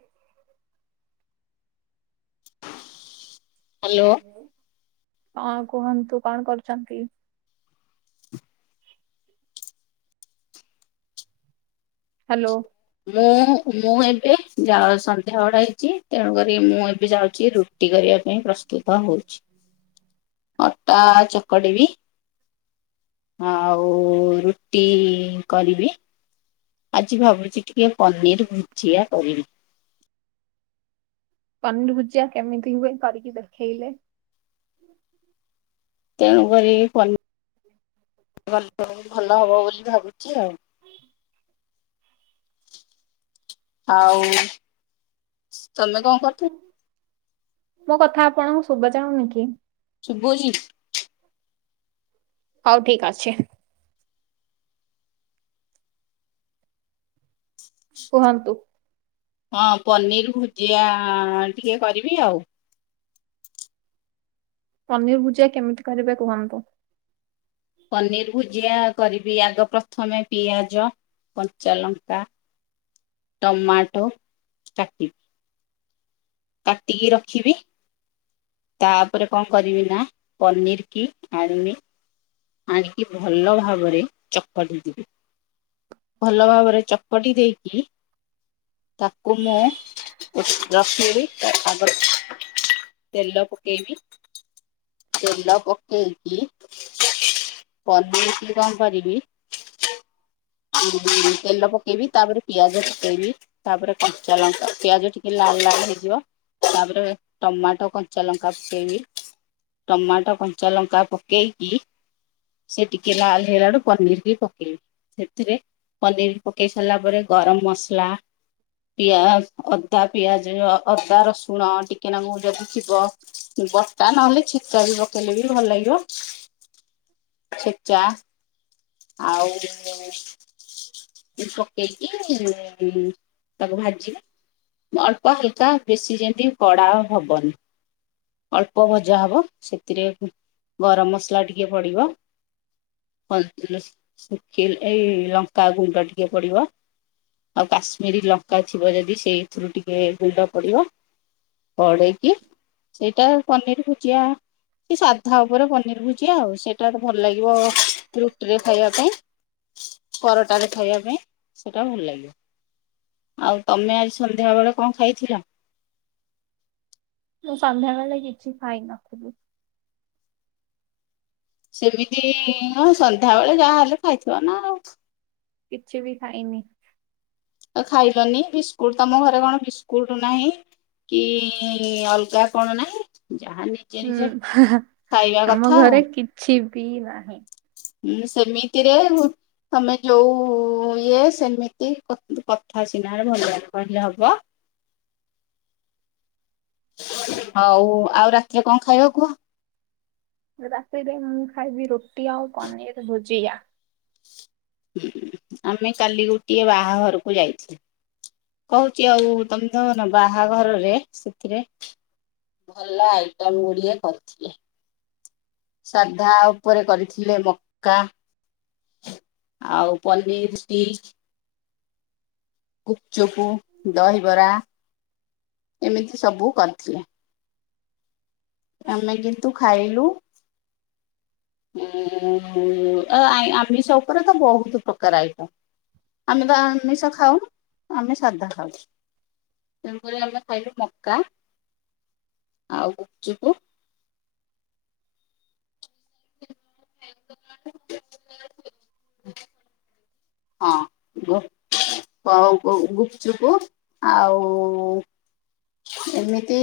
ହ ହାଲୋ। କଣ କୁହନ୍ତୁ କଣ କରୁଛନ୍ତି। ହାଲୋ। ମୁଁ ମୁଁ ଏବେ ସନ୍ଧ୍ୟା ଜାଅ ସନ୍ଧ୍ୟା ଘଡ ହେଇଛି ତେଣୁ କରି ମୁଁ ଏବେ ଯାଉଛି ରୁ ଟି କରିବା ପାଇଁ ପ୍ରସ୍ତୁତ ହଉଛି। ହୁଁ ଅଟା ଚକଡି ବି। ଆଉ ରୁଟି କରିବି। ଆଜି ଭାବୁଛି ଟିକେ ପନିର ଭୁଜିଆ କରିବି। ପନିର ଭୂଜିଆ କେମିତି ହୁଏ କରିକି ଦେଖେଇଲେ। ତେଣୁକରି ପରି ଭଲ ହବ ବୋଲି ଭାବୁଛି ଆଉ। ଆଉ ତମେ କଣ କରୁଥିଲ। ମୋ କଥା ଆପଣଙ୍କୁ ଶୁବା ଯାଉନି କି। ଶୁବୁଚି। ହଉ ଠିକ ଅଛି। କୁହନ୍ତୁ। ହଁ ପନିର୍ ଭୁଜିଆ ଟିକେ କରିବି ଆଉ। ପନିର ଭୁଜିଆ କେମିତି କରିବେ କୁହନ୍ତୁ? ପନିର ଭୁଜିଆ କରିବି ଆଗ ପ୍ରଥମେ ପିଆଜ କଞ୍ଚା ଲଙ୍କା। ଟମାଟୋ କାଟି କାଟିକି ରଖିବି। ତାପରେ କଣ କରିବି ନା ପନିର୍ କି ଆଣିବି ଆଣିକି ଭଲ ଭାବରେ ଚକଟିଦେବି। ଭଲ ଭାବରେ ଚକଟି ଦେଇକି ତାକୁ ମୁଁ ରଖି ଦେବି ତା ଆଗ ତେଲ ପକେଇବି ତେଲ ପକେଇକି ପନିର୍ କି କଣ୍ କରିବି ତେଲ ପକେଇବି ତାପରେ ପିଆଜ ପକେଇବି ତାପରେ କଞ୍ଚା ଲଙ୍କା ପିଆଜ ଟିକେ ଲାଲ୍ ଲାଲ୍ ହେଇଯିବ ତାପରେ ଟମାଟୋ କଞ୍ଚା ଲଙ୍କା ପକେଇବି ଟମାଟୋ କଞ୍ଚା ଲଙ୍କା ପକେଇକି ସେ ଟିକେ ଲାଲ୍ ହେଲାଠୁ ପନିର୍ କି ପକେଇବି। ସେଥିରେ ପନିର୍ ପକେଇ ସାରିଲା ପରେ ଗରମ୍ ମସଲା ପିଆଜ଼ -ଅଦା ପିଆଜ ଅଦା ରସୁଣ ଟିକେ ନାଙ୍କୁ ଯଦି ଥିବ ବଟା ନହେଲେ ଛେଚା ବି ପକେଇଲେ ବି ଭଲ ଲାଗିବ ଛେଚା ଆଉ ପକେଇକି ତାକୁ ଭାଜିବି ଅଳ୍ପ ହାଲ୍କା ବେଶୀ ଯେମିତି କଡ଼ା ହବନି। ଅଳ୍ପ ଭଜା ହବ ସେଥିରେ ଗରମ୍ ମସଲା ଟିକେ ପଡିବ ପନ୍-ଶୁଖି- ଏଇ ଲଙ୍କା ଗୁଣ୍ଡ ଟିକେ ପଡିବ ଆଉ କାଶ୍ମୀରୀ ଲଙ୍କା ଥିବ ଯଦି ସେଇଥିରୁ ଟିକେ ଗୁଣ୍ଡ ପଡିବ। ପଡେଇକି ସେଇଟା ପନିର ଭୁଜିଆ ସେ ସାଧା ଉପରେ ପନିର୍ ଭୁଜିଆ ଆଉ ସେଇଟା ଭଲ ଲାଗିବ ଟିରେ ଖାଇବା ପାଇଁ ପରଟାରେ ଖାଇବା ପାଇଁ ସେଟା ଭଲ ଲାଗେ। ଆଉ ତମେ ଆଜି ସନ୍ଧ୍ୟାବଳେ କଣ ଖାଇଥିଲ? ମୁଁ ସନ୍ଧ୍ୟାବେଳେ କିଛି ଖାଇ ନଥିଲି। ସେମିତି ହଁ ସନ୍ଧ୍ୟାବଳେ ଯାହାହଲେ ଖାଇଥିବ ନା ଆଉ। କିଛି ବି ଖାଇନି। ଅ- ଖାଇଲନି ବିସ୍କୁଟ୍ ତମ ଘରେ କଣ ବିସ୍କୁଟ୍ ନାହିଁ। କି ଅଲଗା କଣ ନାହିଁ ଯାହା ନି ହୁଁ- ଆମ ଆଉ। ଘରେ କିଛି ବି ନାହିଁ। ହୁଁ ସେମିତିରେ ହୁ- ତମେ ଯଉ ଇଏ ସେମିତି କ କଥା ସିନା ଭଲ କହିଲେ ହବ। ହଉ ଆଉ ରାତିରେ କଣ ଖାଇବ କୁହ? ରାତିରେ ମୁଁ ଖାଇବି ରୁଟି ଆଉ ପନିର୍ ଭୁଜିିଆ। ହୁଁ ଆମେ କାଲି ଗୋଟିଏ ବାହାଘରକୁ ଯାଇଥିଲୁ। କହୁଚି ଆଉ ତମେ ତମ ନ ବାହାଘରରେ ସେଥିରେ ଭଲ ଆଇଟମ୍ ଗୁଡଏ କରିଥିଲେ। ସାଧା ଉପରେ କରିଥିଲେ ମକା ଆଉ ପନିର୍ ଷ୍ଟିକ୍ ଗୁପ୍ ଚୁପୁ, ଦହିବରା ଏମିତି ସବୁ କରିଥିଲେ। ଆମେ କିନ୍ତୁ ଖାଇଲୁ ଉଁ- ଆ- ଆମିଷ ଉପରେ ତ ବହୁତୁ ପ୍ରକାର ଆଇଟମ୍। ଆମେ ବା ଆମିଷ ଖାଉନୁ ଆମେ ସାଧା ଖାଉଚୁ। ତେଣୁକରି ଆମେ ଖାଇଲୁ ମକା ଆଉ ଗୁପଚୁପୁ [unintelligible] ହଁ ଗୁ- କ- ଗୁପଚୁପ ଆଉ ଏମିତି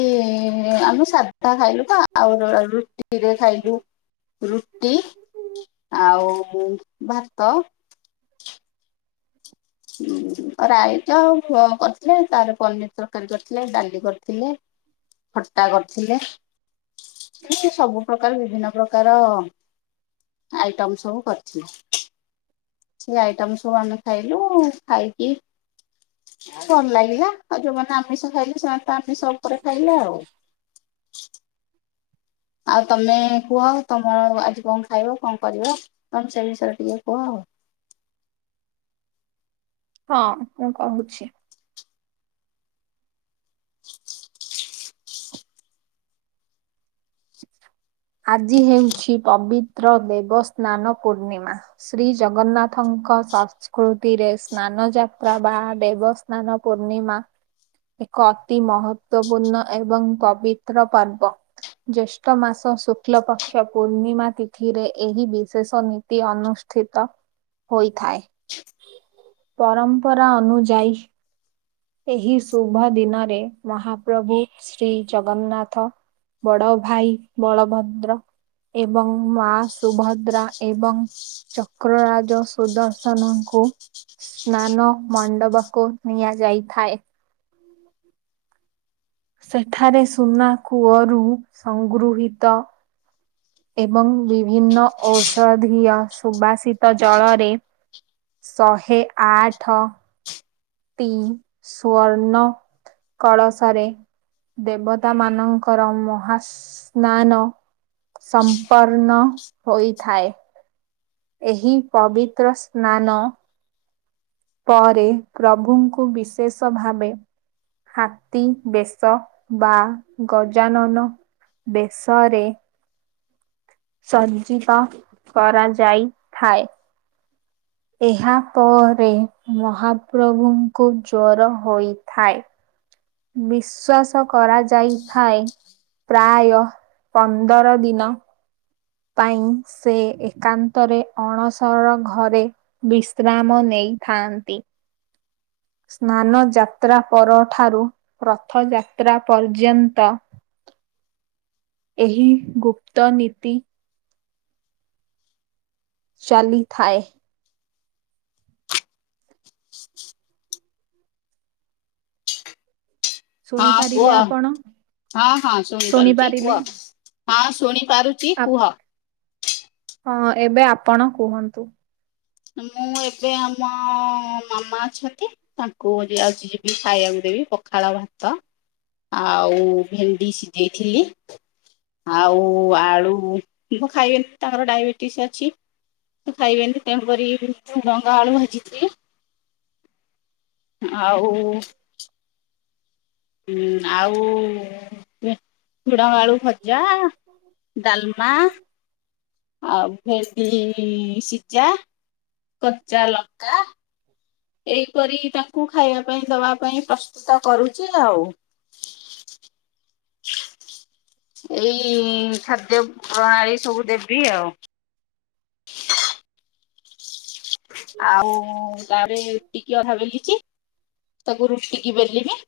ଆମେ ସାଧା ସାଧା ଖାଇଲୁ ତ ଆଉ ରୁଟିରେ ଖାଇଲୁ ରୁଟି ଆଉ ମୁଁ ଭାତ ରାଇଚ ଆଉ ପ କରିଥିଲେ ତାପରେ ପନିର ତରକାରୀ କରିଥିଲେ ଡାଲି କରିଥିଲେ। ଖଟ୍ଟା କରିଥିଲେ ସେ ସବୁ ପ୍ରକାର ବିଭିନ୍ନ ପ୍ରକାରର ଆଇଟମ ସବୁ କରିଥିଲେ। ସେ ଆଇଟମ ସବୁ ଆମେ ଖାଇଲୁ। ହଁ ଖାଇକି ଭଲ ଲାଗିଲା, ଆଉ ଯୋଉମାନେ ଆମିଷ ଖାଇଲେ ସେମାନେ ତା ପରେ ସବୁ ପରେ ଖାଇଲେ ଆଉ। ଆଉ ତମେ କୁହ ତମର ଆଜି କଣ ଖାଇବ କଣ କରିବ ତମେ ସେ ବିଷୟରେ ଟିକେ କୁହ ଆଉ? ହଁ ମୁଁ କହୁଛି। [inaudible] ଆଜି ହେଉଛି ପବିତ୍ର ଦେବସ୍ନାନ ପୂର୍ଣ୍ଣିମା। ଶ୍ରୀ ଜଗନ୍ନାଥଙ୍କ ଶା କୃତିରେ ସ୍ନାନ ଯାତ୍ରା ବା ଦେବସ୍ନାନ ପୂର୍ଣ୍ଣିମା। ଏକ ଅତି ମହତ୍ଵପୂର୍ଣ୍ଣ ଏବଂ ପବିତ୍ର ପର୍ବ। ଜ୍ୟେଷ୍ଠ ମାସ ସୁ ଶୁକ୍ଲ ପକ୍ଷ ପୂର୍ଣ୍ଣିମା ତିଥିରେ ଏହି ବିଶେଷ ନୀତି ଅନୁଷ୍ଠିତ। ହୋଇଥାଏ। ପରମ୍ପରା ଅନୁଯାୟୀ ଏହି ଶୁଭ ଦିନରେ ମହାପ୍ରଭୁ ଶ୍ରୀ ଜଗନ୍ନାଥ ବଡ଼ ଭାଇ ବଳଭଦ୍ର। ଏବଂ ମା ସୁଭଦ୍ରା ଏବଂ ଚକ୍ରରାଜ ସୁଦର୍ଶନଙ୍କୁ ସ୍ନାନ ମଣ୍ଡବ କୁ ନିଆଯାଇଥାଏ। ସେଠାରେ ସୁନା କୂଅରୁ ସଂଗୃହିତ ଏବଂ ବିଭିନ୍ନ ଔଷଧୀୟ ସୁବାସିତ ଜଳରେ ଶହେ ଆଠ ଟି ସ୍ଵର୍ଣ୍ଣ କଳସରେ ଦେବତା ମାନଙ୍କର ମହାସ୍ନାନ। ସମ୍ପର୍ନ୍ନ ହୋଇଥାଏ। ଏହି ପବିତ୍ର ସ୍ନାନ ପରେ ପ୍ରଭୁଙ୍କୁ ବିଶେଷ ଭାବେ ହାତୀ ବେଶ ବା ଗଜାନନ ବେଶରେ ସଜ୍ଜିତ କରାଯାଇଥାଏ। ଏହା ପରେ ମହାପ୍ରଭୁଙ୍କୁ ଜ୍ୱର ହୋଇଥାଏ। ବିଶ୍ୱାସ କରାଯାଇଥାଏ ପ୍ରାୟ ପନ୍ଦର ଦିନ। ପାଇଁ ସେ ଏକାନ୍ତରେ ଅଣସର ଘରେ ବିଶ୍ରାମ ନେଇଥାନ୍ତି। ସ୍ନାନ ଯାତ୍ରା ପରଠାରୁ ରଥଯାତ୍ରା ପର୍ଯ୍ୟନ୍ତ ଏହି ଗୁପ୍ତ ନୀତି ଚାଲିଥାଏ। [inaudible] ହଁ କୁହ ଶୁଣିପାରିଲେ ଆପଣ? ହଁ ହଁ ଶୁଣିପାରୁଛି ଶୁଣିପାରିଲେ? କୁହ। ହଁ ଶୁଣିପାରୁଛି ଆପ୍ କୁହ। ହଁ ଏବେ ଆପଣ କୁହନ୍ତୁ। ମୁଁ ଏବେ ଆମ ମାମା ଅଛନ୍ତି। ତାଙ୍କୁ ଆଜି ଯିବି ଖାଇବାକୁ ଦେବି ପଖାଳ ଭାତ ଆଉ ଭେଣ୍ଡି ସିଝେଇଥିଲି। ଆଉ ଆଳୁ ଖାଇବେନି ତାଙ୍କର ଡାଇବେଟିସ୍ ଅଛି। ଖାଇବେନି ତେଣୁକରି ଝୁଡ଼ଙ୍ଗ ଆଳୁ ଭାଜିିଥିଲି। ଆଉ ହଁ ଆଉ ଝୁଡଙ୍ଗ ଆଳୁ ଭଜା ଡାଲମା। ଆଉ ଭେଣ୍ଡି ସିଝା କଚା ଲଙ୍କା। ଏହିପରି ତାଙ୍କୁ ଖାଇବା ପାଇଁ ଦବା ପାଇଁ ପ୍ରସ୍ତୁତ କରୁଛି ଆଉ। ଏଇ ଖାଦ୍ୟ ପ୍ରଣାଳୀ ସବୁ ଦେବି ଆଉ। ଆଉ ତାରେ ରୁଟିକିି ଅଧା ବେଲିକି ତାକୁ ରୁଟି କିି ବେଲିବି।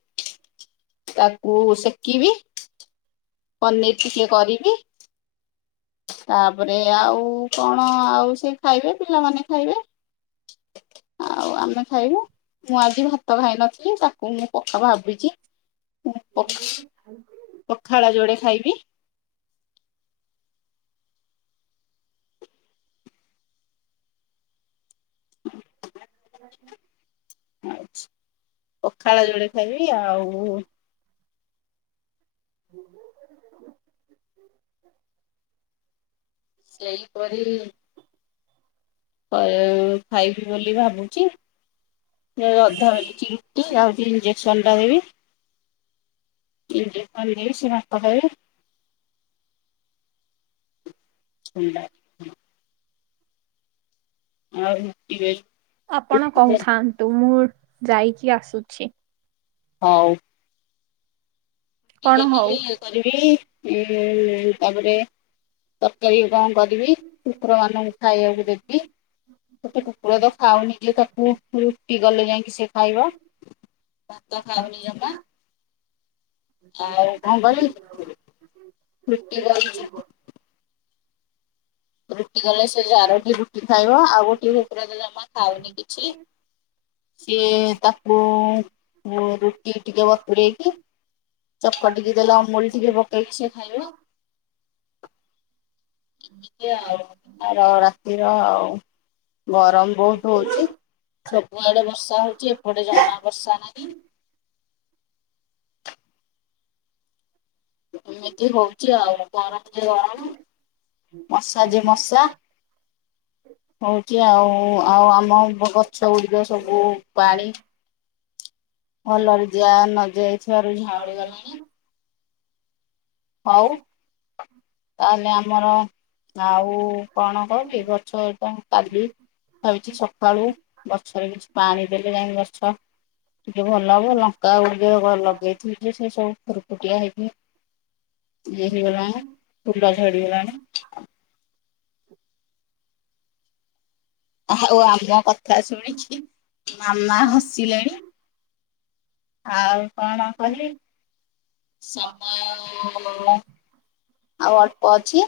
ତାକୁ ସେକିବି ପନିର ଟିକେ କରିବି। ତାପରେ ଆଉ କଣ ଆଉ ସେ ଖାଇବେ ପିଲାମାନେ ଖାଇବେ। ଆଉ ଆମେ ଖାଇବୁ ମୁଁ ଆଜି ଭାତ ଖାଇନଥିଲି ତାକୁ ମୁଁ ପକା ଭାବିଛି। ମୁଁ ପଖା ପଖାଳ ଯୋଡେ ଖାଇବି। [inaudible] ଆଚ୍ଛା ପଖାଳ ଯୋଡେ ଖାଇବି ଆଉ। [inaudible] ସେଇପରି କ ଖାଇବି ବୋଲି ଭାବୁଛି। [unintelligible] ସମ୍ ବାରବି ଇନ୍ତି ବନେଇବି ସେ ଭାତ ଖାଇବେ। ଥଣ୍ଡା ଆଉ ରୁଟି ବେ ଆପଣ କହୁଥାନ୍ତୁ ମୁଁ ଯାଇକି ଆସୁଛି। ହଉ। କଣ ରୁଟି ହଉ। ବେଳିବି ଇଏ କରିବି ଉଁ ତାପରେ ତରକାରୀ କଣ କରିବି କୁକୁର ମାନଙ୍କୁ ଖାଇବାକୁ ଦେବି। ଗୋଟେ କୁକୁର ତ ଖାଉନି ଯେ ତାକୁ ରୁଟି କଲେ ଯାଇଁକି ସେ ଖାଇବ। ଭାତ ଖାଉନି ଜମା। ଆଉ କଣ କରିବି ରୁଟି କରୁଚି। ରୁଟି କଲେ ସେ ଜାରଟି ରୁଟି ଖାଇବ ଆଉ ଗୋଟିଏ କୁକୁର ତ ଜମା ଖାଉନି କିଛି। ସିଏ ତାକୁ ରୁଟି ଟିକେ ବତୁରେଇକି ଚକଟିକି ଦେଲେ ଅମୁଲ୍ ଟିକେ ପକେଇକି ସେ ଖାଇବ। [inaudible] ଆଉ ଆର ରାତିର ଆଉ। ଗରମ ବହୁତ ହଉଛି ସବୁଆଡେ ବର୍ଷା ହଉଛି ଏପଟେ ଜମା ବର୍ଷା ନାହିଁ। ଏମିତି ହଉଛି ଆଉ ଗରମ ଯେ ଗରମ। ମଶା ଯେ ମଶା। ହଉଛି ଆଉ ଆଉ ଆମ ଗଛ ଗୁଡିକ ସବୁ ପାଣି। ଭଲରେ ଦିଆ ନଯାଇଥିବାରୁ ଝାଉଁଳି ଗଲାଣି। ହଉ। ତମେ ଆମର ଆଉ କଣ କହିବି ଗଛ ଟା କାଲି ଭାବିଛି ସକାଳୁ ଗଛରେ କିଛି ପାଣି ଦେଲେ ଯାଇଁ ଗଛ ଟିକେ ଭଲ ହବ ଲଙ୍କା ଗୁଡିକ ଲଗେଇଥିଲି ଯେ ସେ ସବୁ ଫୁରୁକୁଟିଆ ହେଇକି ଇଏ ହେଇଗଲାଣି ଫୁଲ ଝଡିଗଲାଣି। ଆଉ ଆମ କଥା ଶୁଣିକି ମାମା ହସିଲେଣି। ଆଉ କଣ କହିବି? ସମୟ ଆଉ ଅଳ୍ପ ଅଛି।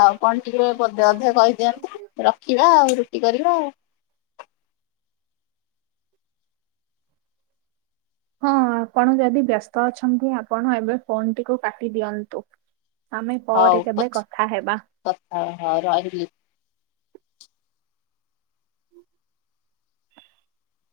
ଆଉ କଣ ଟିକେ ପଦେ ଅଧେ କହିଦିଅନ୍ତୁ ରଖିବା ଆଉ ରୁଟି କରିବା। ହଁ ଆପଣ ଯଦି ବ୍ୟସ୍ତ ଅଛନ୍ତି ଆପଣ ଏବେ ଫୋନଟିକୁ କାଟି ଦିଅନ୍ତୁ। ଆମେ ପରେ ହଉ କେବେ ପଛେ କଥା ହେବା। କଥା ହବା ହଉ ରହିଲି। [inaudible]